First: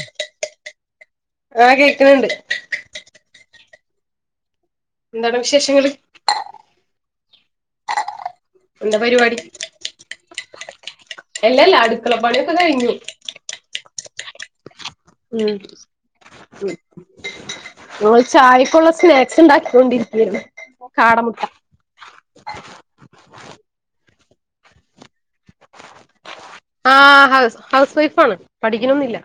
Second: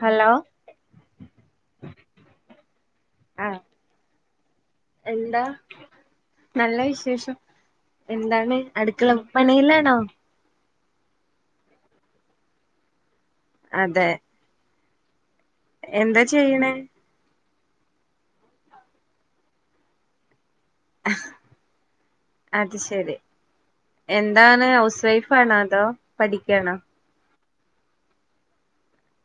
Hello ആ കേക്കുന്നുണ്ട് ആഹ് എന്താണ് എന്താ വിശേഷങ്ങള് നല്ല വിശേഷം എന്താണ് എന്താ അടുക്കള പണീലാണോ അല്ലല്ല അടുക്കള പണിയൊക്ക കഴിഞ്ഞ് അതെ ഉം എന്താ ഉം ചെയ്യണേ നമ്മള് ചായക്കൊള്ള സ്നാക്സ് ഒണ്ടാക്കൊണ്ടിരിക്കാര്ന്ന് [unintelligible] അത് ശെരി എന്താണ് ഹൗസ് വൈഫാണോ അതോ പഠിക്കാണോ ആ ഹൗസ് ഹൗസ് വൈഫാണ് പഠിക്കണൊന്നില്ല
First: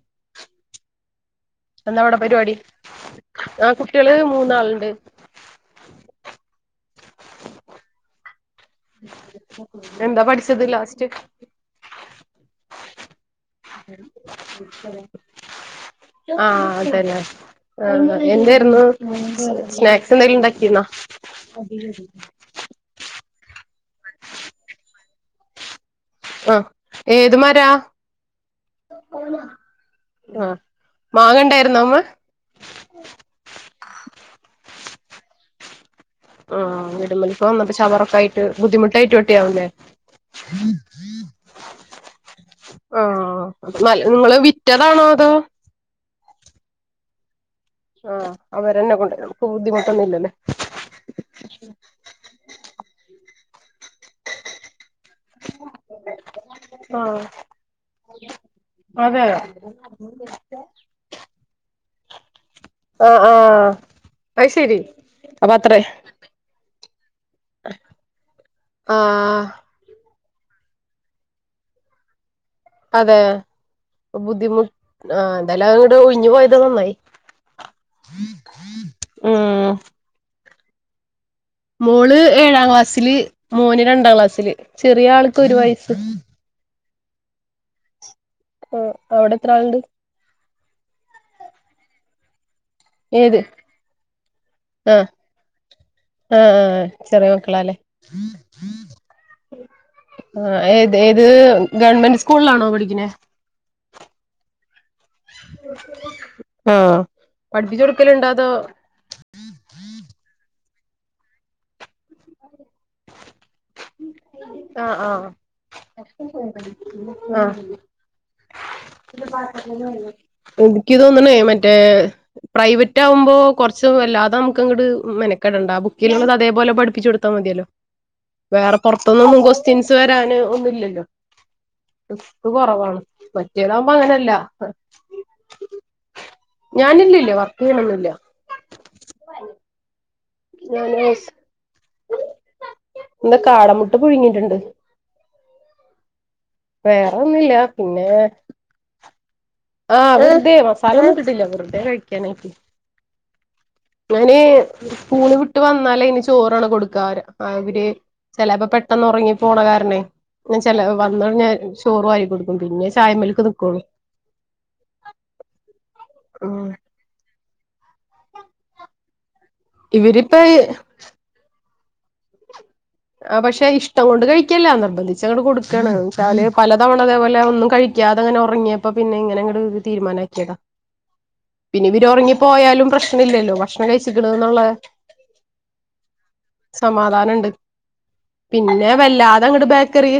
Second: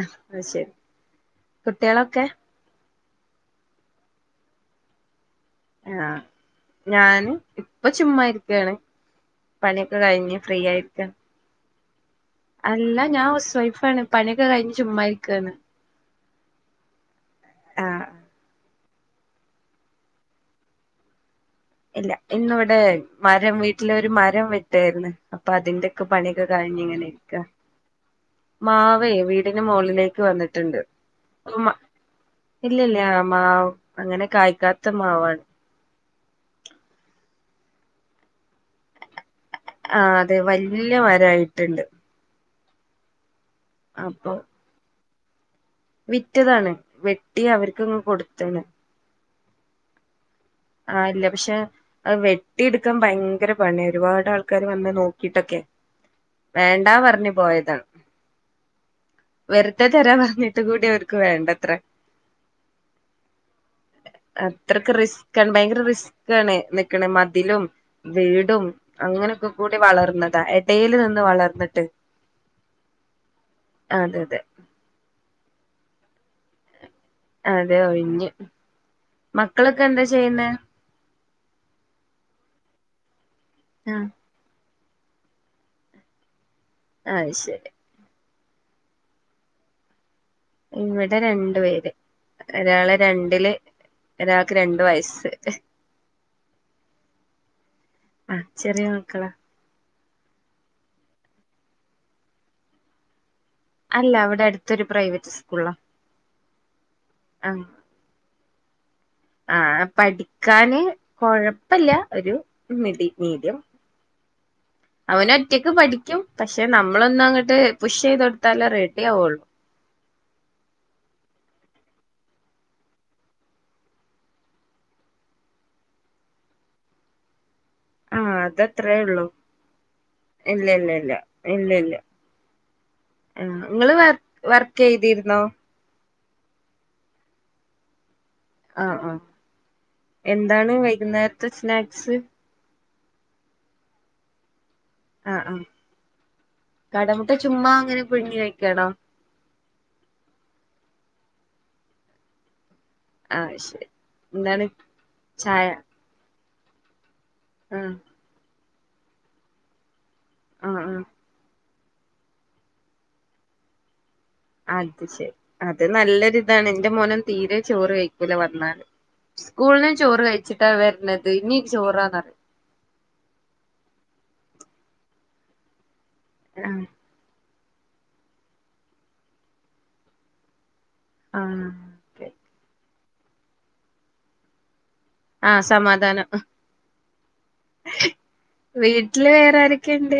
ആഹ് അത് ശരി എന്താവിടെ കുട്ടികളൊക്കെ പരിപാടി ആ കുട്ടികള് മൂന്നാളുണ്ട് ആഹ് ഞാന് ഇപ്പൊ ചുമ്മാരിക്കാണ് പണിയൊക്കെ എന്താ കഴിഞ്ഞ് പഠിച്ചത് ഫ്രീയായിട്ട് ലാസ്റ്റ് അല്ല ഞാൻ ഹൗസ് വൈഫാണ് പണിയൊക്കെ കഴിഞ്ഞ് ചുമ്മാരിക്കാണ്‌ ആഹ് അതന്നെ ആഹ് എന്താര്ന്നു സ് സ്നാക്സ് എന്തേലുണ്ടാക്കീര്ന്നോ ഇല്ല ഇന്നിവിടെ മരം വീട്ടില ഒരു മരം വെട്ടാര്ന്നു അപ്പൊ അതിന്റെ ക്ക പണിയൊക്കെ ആഹ് കഴിഞ്ഞ് ഏത് ഇങ്ങനിരിക്കാ മരാ മാവേ വീടിന്റെ മോളിലേക്ക് ആഹ് വന്നിട്ടുണ്ട് മാങ്ങ ഉമ ഉണ്ടായിരുന്നോ അമ്മ ഇല്ലില്ല ആ മാവ് അങ്ങനെ കായ്ക്കാത്ത മാവാണ് ആഹ് ഇടുമലപ്പ വന്ന് ചവർപ്പായിട്ട് ബുദ്ധിമുട്ടായിട്ട് വെട്ടിയാവുല്ലേ ആ അതെ വല്യ മരായിട്ടുണ്ട് ഓഹ് നല്ല അപ്പൊ നിങ്ങള് വിറ്റതാണോ അതോ വിറ്റതാണ് വെട്ടി അവർ ആഹ് അവരന്നെ കൊണ്ടെരും നമുക്ക് ബുദ്ധിമുട്ടൊന്നുല്ലല്ലോ ആ ഇല്ല പക്ഷെ അത് വെട്ടിയെടുക്കാൻ ഭയങ്കര പണി ഒരുപാട് ആൾക്കാര് വന്ന് നോ കിട്ടക്കെ വേണ്ടാ ആഹ് പർഞ്ഞ് പോയതാണ്. അതെ വെർതെ തരാ പർഞ്ഞിട്ട് കൂടി ഓര്ക്ക് വേണ്ടത്രെ. ഓഹ് ഓഹ് അയ്ശരി. അത്രക്ക് റിസ്ക്കാണ് ഭയങ്കര റിസ്ക്കാണ് നിക്ക്ണ് മതിലും വീടും ആഹ് അങ്ങനൊക്കെ കൊ കൂടി വളർന്നതാ എടേല് നിന്ന് വളർന്ന്ട്ട്. അതെ അതെ അതെ ബുദ്ധിമു ആഹ് എന്താല് അങ്ങട് ഒയ്ഞ്ഞു പോയത് നന്നായി. അതെ ഒഴിഞ്ഞ്, ഉം മക്കളൊക്കെ എന്താ ചെയ്യുന്നേ? മോള് ഏഴാം ക്ലാസ്സില് മോന് ആഹ് രണ്ടാം ക്ലാസ്സില് ചെറിയ ആൾക്ക് ഒരു വയസ്സ്. അഅ്‌ ശരി. ആഹ് അവടെ എത്ര ആള്ണ്ട്? ഇവടെ രണ്ട് പേര് ഒരാളെ ഏത് രണ്ടില് ഒരാൾക്ക് രണ്ടുവയസ്സ്. ആഹ് ആഹ് ആഹ് ചെറീയേ മക്കളാല്ലെ. ആഹ് ചെറീയേ മക്കളാ. ആഹ് ഏത് ഏത് ഗവൺമെന്റ് സ്കൂൾലാണോ പഠിക്ക്ണെ? അല്ല അവടെ അടുത്തൊരു പ്രൈവറ്റ് സ്കൂൾളാ. ആഹ് പഠിപ്പിച്ച് കൊടുക്കല്ണ്ടോ അതോ ആഹ് പഠിക്കാന് കൊഴപ്പല്ല്യാ ഒര് മിഡി മീഡിയം ആഹ്. അവന് ഒറ്റക്ക് ആഹ് പഠിക്കും പക്ഷെ നമ്മളൊന്നും അങ്ങട്ട് പുഷ് ചെയ്ത് കൊടുത്താലേ റെഡി ആവുള്ളൂ ആഹ്. ഇൻക്ക് തോന്ന്നെയ് മറ്റേ പ്രൈവറ്റ് ആവുംമ്പോ കൊർച്ച് വല്ലാതെ ന്നമുക്ക് ങ്ങട് മെനക്കടണ്ട ബുക്കില്ള്ളത് അതേപോലെ പഠിപ്പിച്ചോട്ത്താ മതിയല്ലോ. ആഹ് അത് വേറെ അത്രേയേള്ളു പുറത്തുന്നൊന്നും ക്വസ്റ്റ്യൻസ് വരാന് ഇല്ല ഒന്നും ഇല്ല ഇല്ലല്ലോ ഇല്ല്യ ഇല്ല ഇല്ല്യാ. ഇത് കുറവാണ് ആഹ് മറ്റേതാവുമ്പോ ങ്ങള് വർ അങ്ങനെയല്ല വർക്കയ്തിര്ന്നോ? ഞാനില്ലില്ല വർക്ക്യ്യ്ണൊന്നുല്ല. ആഹ് ആഹ് എന്താണ് ഞാന് വൈകുന്നേര്ത്തെ സ്നാക്സ്? എന്താ കാട മുട്ട പുഴുങ്ങീട്ട്ണ്ട്. ആഹ് ആഹ്, കാട വേറെ മുട്ട ഒന്നുമില്ല ചുമ്മാ അങ്ങനെ പിന്നെ പ്ഴുങ്ങി വെക്കാണോ? ആഹ് വെർതെ മസാലൊന്നുട്ട്ട്ടില്ല വെർതെ കഴിക്കാനായിട്ട്. ആഹ് ശെരി. ഞാനെ പ്പൂള് വ്ട്ട് വന്നാല് അയ്ന് ചോറാണ് കൊടുക്കാ അ അവരെ ആഹ് ചെലപ്പോ പെട്ടെന്ന് ഒറങ്ങി പോണകാര്ണേയ് ഞ ആഹ് ചെല വന്ന ഞാൻ ചോറ് വാരികൊടുക്കും പിന്നെ ചായമ്മേൽക്ക് ന്ന്ക്കോള്ളു. അത് ശെരി, അത് ഉം നല്ലൊരിതാണ് ന്റെ മോന് തീരെ ചോറ് കയ്ക്കൂല വന്നാല്. സ്കൂൾന്ന് ചോറ് ഇവരിപ്പ കയ്ച്ചിട്ടാ വര്ണത് ഇനിയും ചോറാണോറിം. ആഹ് പക്ഷെ ഇഷ്ടം കൊണ്ട് കഴിക്കല്ല നിർബന്ധിച്ച് അങ്ങട് കൊടുക്കാണ് ന്നച്ചാല് പല ആഹ് തവണ അതേപൊലേ ഒന്നും കഴി ക്കാതങ്ങനെ ഒറങ്ങിയപ്പോ പിന്നെ ഇങ്ങനെങ്ങട് തീരുമാനാക്കിയേതാ. ആഹ്. ഇനി ഇവര് ഒറങ്ങി പോയാലും പ്രശ്നം ഇല്ലല്ലോ ഭക്ഷണം കഴ്ച്ച്ക്ക്ണ്ന്ന്ള്ളാ ആഹ് സമാധാനം. സമാധാനണ്ട് പിന്നെ വീട്ടില് വല്ലാതെ വേറെ അങ്ങട് ബേക്കറി ആരൊക്കെയുണ്ട്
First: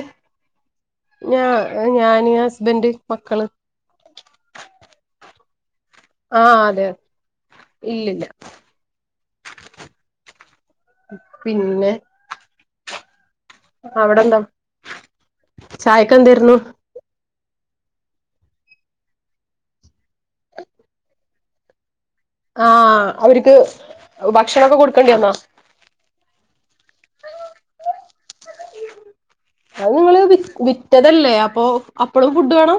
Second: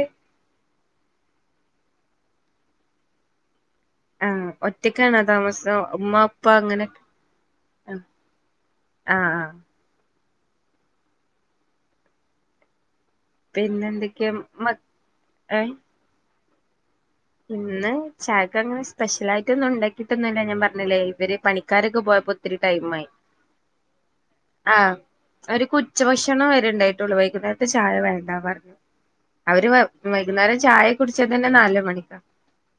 ഞാ ഞാന് ഹസ്ബൻ്റ് മക്കള്. ആഹ് ഒറ്റക്കാണോ താമസ് ഉമ്മ ഉപ്പ ആഹ് അങ്ങനെ അതെ ആഹ് ഇല്ലില്ല ആഹ്. പിന്നെ? പിന്നെ എന്തൊക്കെയാ അവിടെന്താ മ ഏഹ് ചായക്കെന്തായിരുന്നു? ഇന്ന് ചായക്ക് അങ്ങനെ സ്പെഷ്യലായിട്ടൊന്നും ഇണ്ടാക്കിയിട്ടൊന്നുല്ല ഞാൻ പറഞ്ഞില്ലേ ഇവര് പണിക്കാരൊക്കെ പോയപ്പോ ഒത്തിരി ടൈമായി ആഹ് അവരിക്ക് ഭക്ഷണൊക്കെ കൊടുക്കേണ്ടി വന്നോ? ഉച്ച ഭക്ഷണം വരെ ഇണ്ടായിട്ടൊള്ളൂ വൈകുന്നേരത്തെ ചായ വേണ്ട പറഞ്ഞു അവര് അത് നിങ്ങള് വി വൈകുന്നേരം ചായ വിറ്റതല്ലേ കുടിച്ചത്തന്നെ അപ്പൊ നാല് മണി അപ്പളും ഫുഡ് വേണം?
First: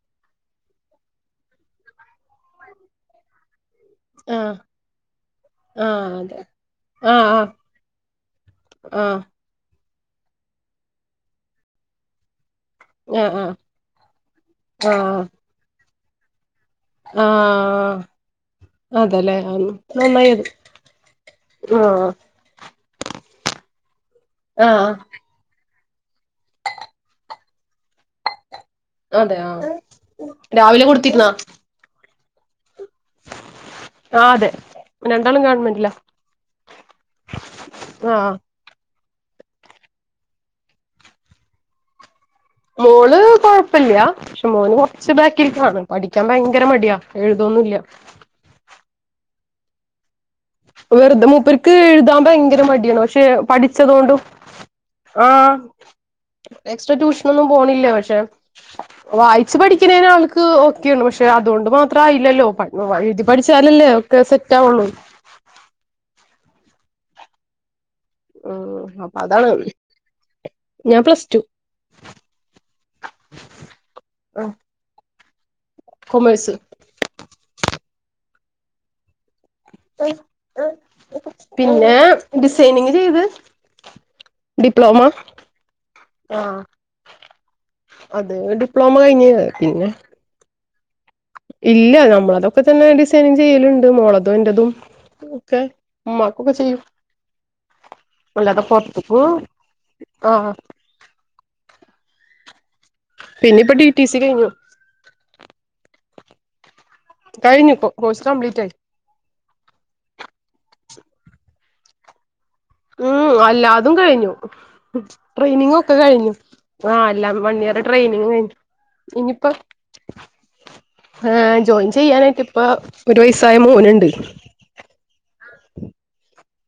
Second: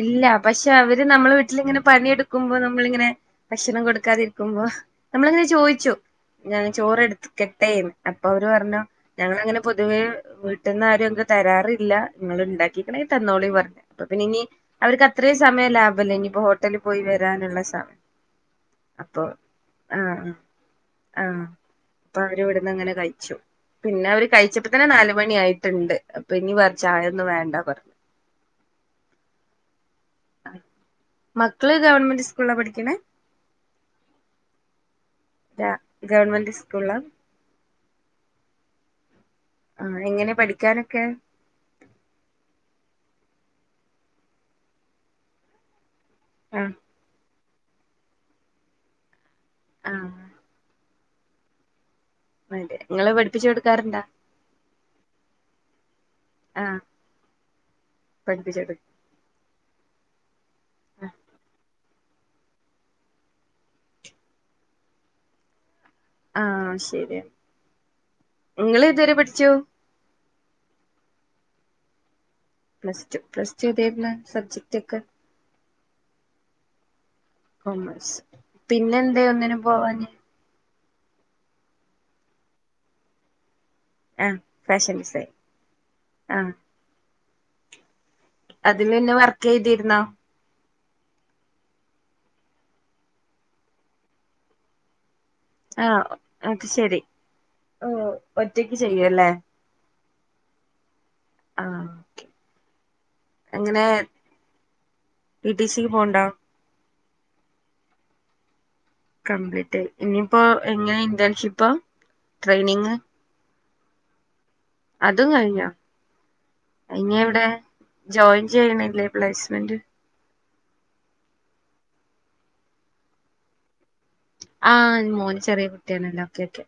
ഇല്ല പക്ഷെ അവര് നമ്മളെ വീട്ടിലിങ്ങനെ പണിയെടുക്കുമ്പോ നമ്മളിങ്ങനെ ഭക്ഷണം കൊട് ആഹ് ക്കാതിരിക്കുമ്പം നമ്മളിങ്ങനെ ചോയിച്ചും ആഹ് അതെ ഞൻ ചോറ് ആഹ് ആഹ് എടുക്കട്ടേന്ന് അപ്പൊ അവര് പറഞ്ഞു ആഹ് ഞങ്ങളങ്ങ നെ പൊതുവേ വീട്ട്ന്നാരും എന്തു തരാറില്ല ഇങ്ങള് ഇണ്ടാക്കി തന്നണോളി ആഹ് പറഞ്ഞു അപ്പൊ പിന്നെ ഇനി അവർക്ക് ആഹ് അത്രയും സമയം ലാഭല്ലേ ഇഞ്ഞ്പ്പോ ഹോ ട്ടല് പോയി വരാനുള്ള സമയം ആഹ് അപ്പൊ അതെല്ലേ ആഹാ നന്നായി ആഹ് അത് ആഹ് ആഹ് അപ്പൊ അവര് ഇവിടുന്നങ്ങനെ കഴിച്ചു പിന്നെ അവര് കഴിച്ചപ്പത്തന്നെ ആഹ് നാല് മണി ആയിട്ട്ണ്ട് അപ്പൊ ഇനി വേറ ചായൊന്നും വേണ്ട പറ അതെ ആഹ് രാവിലെ കൊടുത്തിരുന്നാ? മക്കള് ഗവൺമെന്റ് സ്കൂളിലാ പഠിക്ക്ണേ? ആഹ് അതെ രണ്ടാളും ഗവൺമെന്റ്ല ഗവൺമെന്റ് സ്കൂളാ ആഹ് ആഹ് എങ്ങനെ പഠിക്കാനൊക്കെ? മോള് കൊഴപ്പല്ല്യ പക്ഷെ മോന് കൊറച്ച് ബാക്കിൽക്കാണ് പഠിക്കാൻ ആ ഭയങ്കര മടിയാ എഴ് തൊന്നുല്ല്യ ആഹ് വെറുതെ മൂപ്പര്ക്ക് എഴുതാൻ ഭയങ്കര അതെ മടിയാണ് നിങ്ങള് പക്ഷെ പഠിപ്പിച്ചു കൊടുക്കാറുണ്ടാ പഠിച്ചതോണ്ടോ ആഹ് ആ എക്സ്ട്രാ ട്യൂഷനൊന്നും പോണില്ല്യ പക്ഷെ പഠിപ്പിച്ചോടു വായിച്ച് പഠിക്ക്ണേന് ആൾക്ക് ഓക്കെയാണ് പക്ഷെ അതുകൊണ്ട് മാ ത്രായില്ലല്ലോ? എഴുതി പഠിച്ചാലല്ലേ ഒക്കെ സെറ്റാവൊള്ളൂ ആഹ് ശരിയാ ഉം ഇങ്ങള് ഏതുവരെ അപ്പൊ അതാണ് പഠിച്ചു? ഞാൻ plus two plus two plus two ഏതായിര്ന്ന് സബ്ജക്റ്റ്ക്കെ? കോമേഴ്‌സ് കൊമേഴ്സ് പിന്നെന്താ ഒന്നിനും പോവാന് പിന്നെ ഡിസൈനിങ് ചെയ്ത് ആഹ് ഫാഷൻ ഡിപ്ലോമ ഡിസൈൻ ആഹ് അത് അതില് ഡിപ്ലോമ പിന്നെ കഴിഞ്ഞ് വർക്ക് പിന്നെ ചെയ്തിരുന്നോ ഇല്ല നമ്മളതൊക്കെ തന്നെ ഡിസൈനിങ് ചെയ്യല്ണ്ട് മോളതും എന്റതും ഒക്കെ ആ ഉമ്മാക്കൊക്കെ അത് ചെയ്യും ശരി ഓ അല്ലാതെ ഒറ്റക്ക് പൊർത്ത്ക്ക്‌ ചെയ്യുവല്ലേ ആഹ് ആ ആഹ് ഒക്കെ പിന്നെപ്പൊ ടി ടി സി കഴിഞ്ഞു ടി ടി സിക്ക് പോവ്ണ്ടോ? കഴിഞ്ഞു ഇപ്പൊ കോഴ്സ് കംപ്ലീറ്റായി കംപ്ലീറ്റ് ആയി ഇഞ്ഞ്പ്പോ എങ്ങനെ ഇന്റേൺഷിപ്പ ട്രെയിനിങ്ങോ? മ് എല്ലാതും കഴിഞ്ഞു അതും കഴിഞ്ഞോ ട്രെയിനിങ്ങൊക്ക കഴിഞ്ഞു ആഹ് ഇനി എല്ലാം എവിടെ വൺ ഇയർ ട്രെയിനിങ് ജോയിൻ കഴിഞ്ഞു ചെയ്യണില്ലേ ഇഞ്ഞ്പ്പോ പ്ലേസ്മെന്റ് ഏഹ് ജോയിൻ ചെയ്യാനായിട്ട് ഇപ്പ ഒരു വയസ്സായ മോന്ണ്ട് ആഹ് മോന് ചെറിയ കുട്ടിയാണല്ലോ ഓക്കെ ഓക്കെ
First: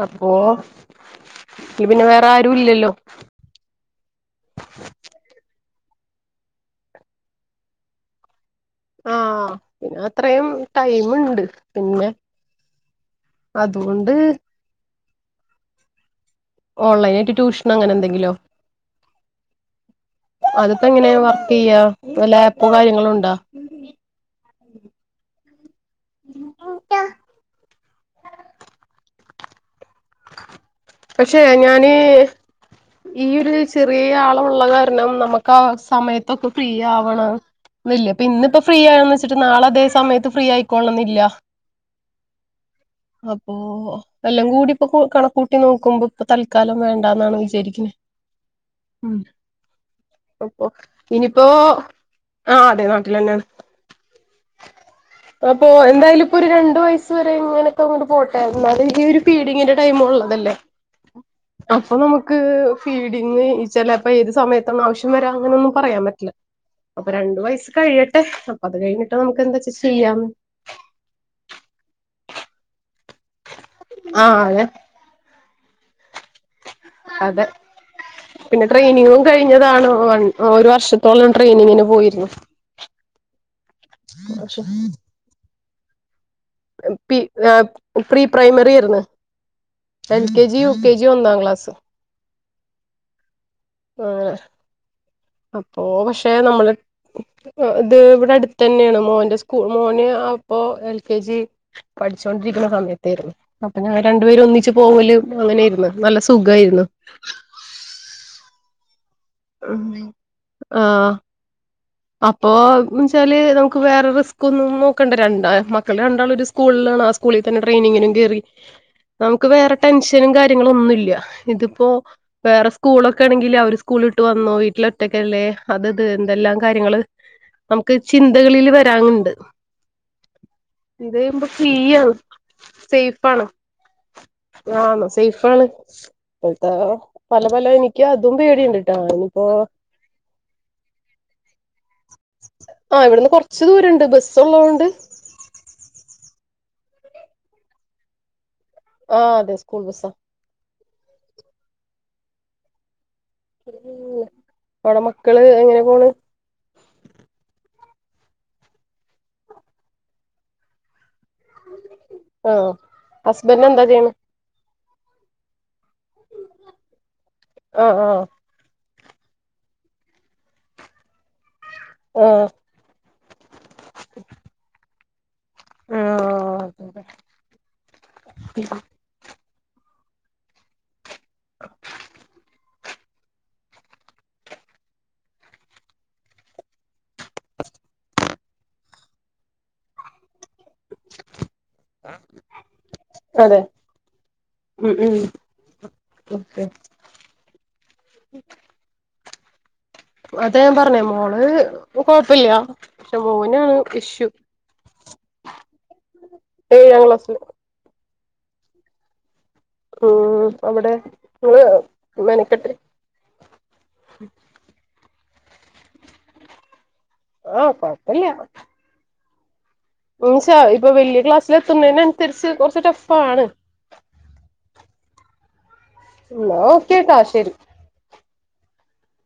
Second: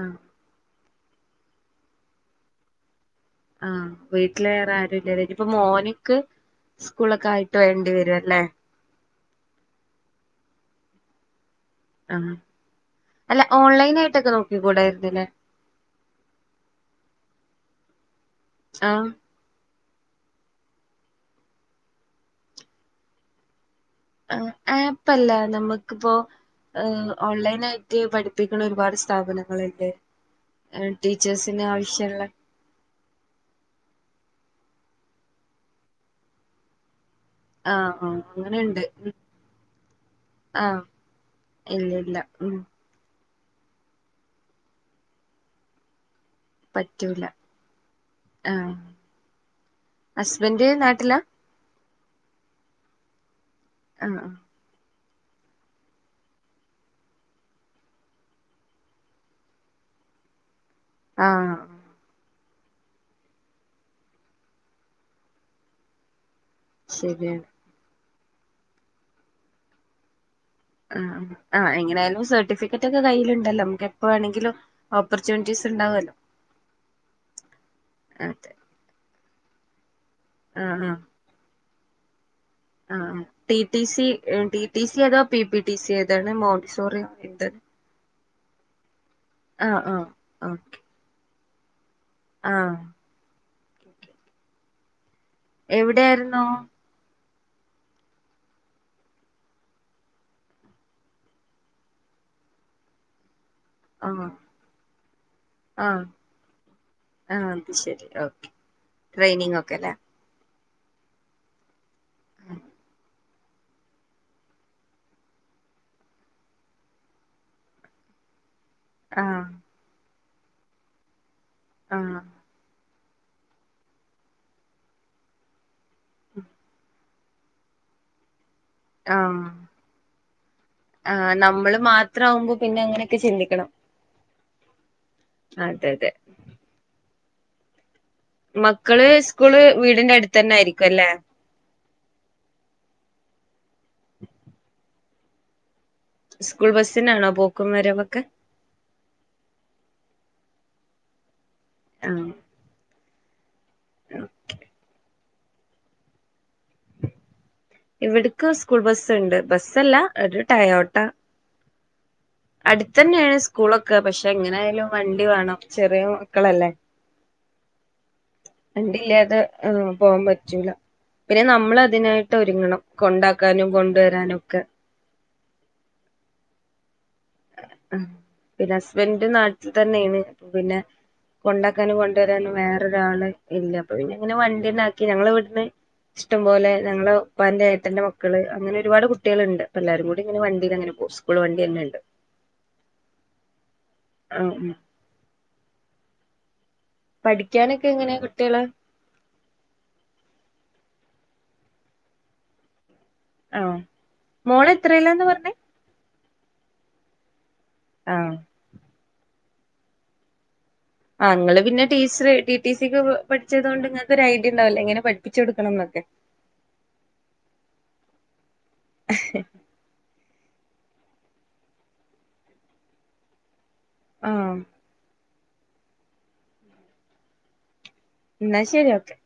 ആഹ് അപ്പോ ഇ പിന്നെ വേറെ ആരു ഇല്ലല്ലോ ആഹ് വീട്ടില് വേറെ ആരുഇലല്ലോ ഇനിപ്പോ മോന് ക്ക്‌ സ്കൂളൊക്കെ ആയിട്ട് വേണ്ടി വരു അല്ലേ ആഹ് പിന്നെ അത്രയും ടൈമ്ണ്ട് ആഹ അല്ല ഓൺലൈൻ അതുകൊണ്ട് ആയിട്ടൊക്കെ നോക്കി കൂടായിരുന്നില്ലേ ഓൺലൈനായിട്ട് ട്യൂഷൻ അങ്ങനെ എന്തെങ്കിലോ ആഹ് അതിപ്പോ എങ്ങനെ വർക്കെയ്യാ ലാപ്പ് കാര്യങ്ങളു ഉണ്ട ആഹ് ആപ്പല്ല നമ ക്കി‌പ്പോ ഏഹ് ഓൺലൈൻ ആയിട്ട് പഠിപ്പിക്ക്‌ണെ ഒരുപാട് സ്ഥാപനങ്ങള്ണ്ട് എഹ് ടീച്ചേഴസിന് ആവശ്യള്ള ഈയോര് ചെറീ ആള് ഉള്ള കാരണം നമക്കാ സമയത്തൊക്കെ ഫ്രീ ആവണം ആഹ് വല്യ ആഹ് ഇന്ന്പ്പോ ഫ്രീ അങ്ങനെണ്ട് ആണന്ന് വെച്ചിട്ട് നാളെ അതേ സമയത്ത് ഫ്രീ ആയിക്കോള്ളണന്നില്ല ഇലില്ലാ ഉം അപ്പോ എല്ലങ്കൂടി ഇപ്പോ കു കണക്കൂട്ടി നോക്കുമ്പോ ഇപ്പ തൽക്കാലം പറ്റൂല വേണ്ടന്നാണ് വിചാരിക്കുന്നെ ആഹ് ഉം ഹസ്ബൻഡ് അപ്പൊ നാട്ടിലാ ഇനിയിപ്പോ ആഹ് അതെ നാട്ടിലെന്നണ് ആഹ് ആഹ് അപ്പൊ എന്തായാലും ഇപ്പോ ഒരു രണ്ടു വയസ്സ് വരെ ഇങ്ങനൊക്കെ അങ്ങട്ട് പോട്ടെ എന്നാല് ഈയൊരു ഫീഡിങ്ങിന്റെ ടൈം ഉള്ളതല്ലേ ആഹ് അപ്പൊ നമക്ക് ഫീഡിങ് ഈ ചെലപ്പ ഏത് സമയത്താണ് ആവശ്യം വരാ അങ്ങനൊന്നും പറയാൻ പറ്റില്ല അപ്പ രണ്ടു ശരിയാണ് വയസ്സ് കഴിയട്ടെ അപ്പ അത് കഴിഞ്ഞിട്ട് നമക്ക് എന്തച്ച ചെയ്യാം ആഹ് ആഹ് എങ്ങനയാലും സർട്ടിഫിക്കറ്റ് ഒക്കെ കയ്യിലുണ്ടല്ലോ നമുക്ക് എപ്പാ ആഹ് വണെങ്കിലും അതെ ഓപ്പർച്യൂണിറ്റീസ് ഉണ്ടാവുല്ലോ അതെ അതെ പിന്നെ ട്രെയിനിങ്ങും കഴിഞ്ഞതാണ് വൺ ഒരു ആഹ് വർഷത്തോളം ട്രെയിനിങ്ങിന് പോയിരുന്നു ആഹ് ആഹ് ടി ടി സി ഏഹ് ടി പക്ഷെ ടി സി അതോ പി പി ടി സി ഏതാണ് മോഡ് പി ഞാപ് പ്രീ പ്രൈമറി ആരുന്നു ആഹ് ആഹ് L K G, U okay K G ഒന്നാം ക്ലാസ് ആഹ് ആഹ് അപ്പോ പക്ഷെ എവിടെയായിരുന്നു നമ്മള് ഉം ഇത് ഇവിടെ അടുത്തന്നെയാണ് മോന്റെ സ്കൂ മോന് അപ്പൊ എൽ കെ ജി പഠിച്ചോണ്ടിരിക്കുന്ന സമയത്തേരുന്നു അപ്പ ഞങ ആഹ് രണ്ടുപേരും ഒന്നിച്ച് പോവലെ അങ്ങനെ ആരുന്നു ആഹ് നല്ല സുഖയിരുന്നു ആഹ് അത് ശരി ഓക്കെ ട്രെയിനിങ് ആ ഒക്കെ അല്ലേ [unintelligible] ആഹ് അപ്പൊ ന്ന് വെച്ചാല് നമുക്ക് വേറെ റിസ്ക് ഒന്നും നോക്കണ്ട രണ്ട മക്കൾ രണ്ടാളും ഒരു സ് കൂൾ ആണ് ആ സ്കൂളിൽ തന്നെ ട്രെയിനിങ്ങിനും കെറി ആഹ് നമുക്ക് വേറെ ടെൻഷനും കാര്യങ്ങളും ഒന്നുല്ല ഇതിപ്പോ ആഹ് വേറെ സ് കൂളൊക്കെ ആണെങ്കിൽ അവര് സ്കൂളിട്ട് വന്നോ വീട്ടില ഒറ്റക്കല്ലേ അത് ത് എന്തെല്ലാം കാര്യങ്ങള് നമുക്ക് ചിന്തകളില് വരാന്ണ്ട് ആഹ് ആ ഇത് ചെയ്യുമ്പോ ഫ്രീ നമ്മള് ആണ്. മാത്രാവുമ്പോ പിന്നെ അങ്ങനെയൊക്കെ സെയ്ഫാണ്. ചിന്തിക്കണം ആഹ് ആണ് സെയ്ഫാണ്. അതെ അതെ ഇപ്പഴത്തെ പല പല നി യ്ക്കതും പേടിണ്ട് ട്ടോ നിപ്പോ വീടിന്റടുത്തെന്നായിരിക്കു അല്ലെ? ആഹ് ഇവിടുന്ന് കൊർച്ച് ദൂര ണ്ട് ബസ്സ് ള്ളോണ്ട് സ്കൂൾ ബസ്സിനാണോ പോക്കും വരവൊക്കെ? ആഹ് അതെ സ്കൂൾ ബസ്സാ. ആഹ് [inaudible] ഓള മക്കള് എങ്ങനെ പോണ്? ഇവിട്ക്ക് സ്കൂൾ ബസ്സുണ്ട്. ബസ്സല്ല ഒരു ടയോട്ട. ആഹ് അടുത്തെന്നെയാണ് ഹസ്ബൻഡ് എന്താ സ്കൂളൊക്കെ ചെയ്യണ് പഷ് തെങ്ങനായാലും വണ്ടി വേണം ചെറിയ മക്കളല്ലേ. ആഹ് ആഹ് വണ്ടിയില്ലാതെ പോകാൻ പറ്റൂല പിന്നെ നമ്മളതിനായിട്ടൊ ആഹ് രുങ്ങണം. കൊണ്ടാക്കാനും കൊണ്ടുവരാനും ഒക്കെ. ആഹ് [inaudible] അഹ് പിന്നസ്ബൻഡ് നാട്ടിൽ തന്നെയാണ് പിന്നെ കൊണ്ടാക്കാനും കൊണ്ടുവരാനും വേ റൊരാള് ഇല്ല അപ്പ പിന്ന ഇങ്ങനെ വണ്ട്യെന്നാക്കി ഞങ്ങള് വീട്ട്ന്ന് ഇഷ്ടം പോലെ ഞങ്ങള പ്പാന്റെ ഏട്ടന്റെ മക്കള് അങ്ങനെ ഒരുപാട് കുട്ടികൾണ്ട് പ്പല്ലാരും കൂടി ങ്ങനെ വണ്ടിലങ്ങനെ പോവും. സ്കൂൾ വണ്ട്യെന്നെണ്ട്. [inaudible] അതെ അ ഉം ഉ ഉം ഓക്കെ പഠിക്കാനൊക്കെ എങ്ങനെയാ കുട്ട്യള്? അത ഞാൻ പറഞ്ഞേ മോള് കൊഴപ്പല്ല. പക്ഷെ ആ മോനാണ് ഇഷ്യു. മോള് എത്രയിലാന്ന് പറഞ്ഞേ ഏഴാം ക്ലാസ്സ് ആഹ് ഊം അവിടെ ആണ് ങ്ങള് നിങ്ങള് പിന്നെ ടീച്ചർ ടി ടി മെനക്കെട്ട് സിക്കൊ കെ പഠിച്ചതോണ്ട് ങ്ങക്കൊരയ് ഡിയണ്ടാവുല്ലെ എങ്ങനെ പഠി പ്പിച്ച് കൊടുക്കണം ന്നൊക്കെ. ആഹ് കൊഴപ്പല്ല. [unintelligible] ഇപ്പൊ വെല്ല്യ ക്ലാസ്സിലെത്തുന്നതിനനുസരിച്ച് കൊർച്ച് ടഫാണ്. ആഹ്. ന്നാ ഓക്കേട്ടൊ ശരി. ന്നാ ശരി ഓക്കെ.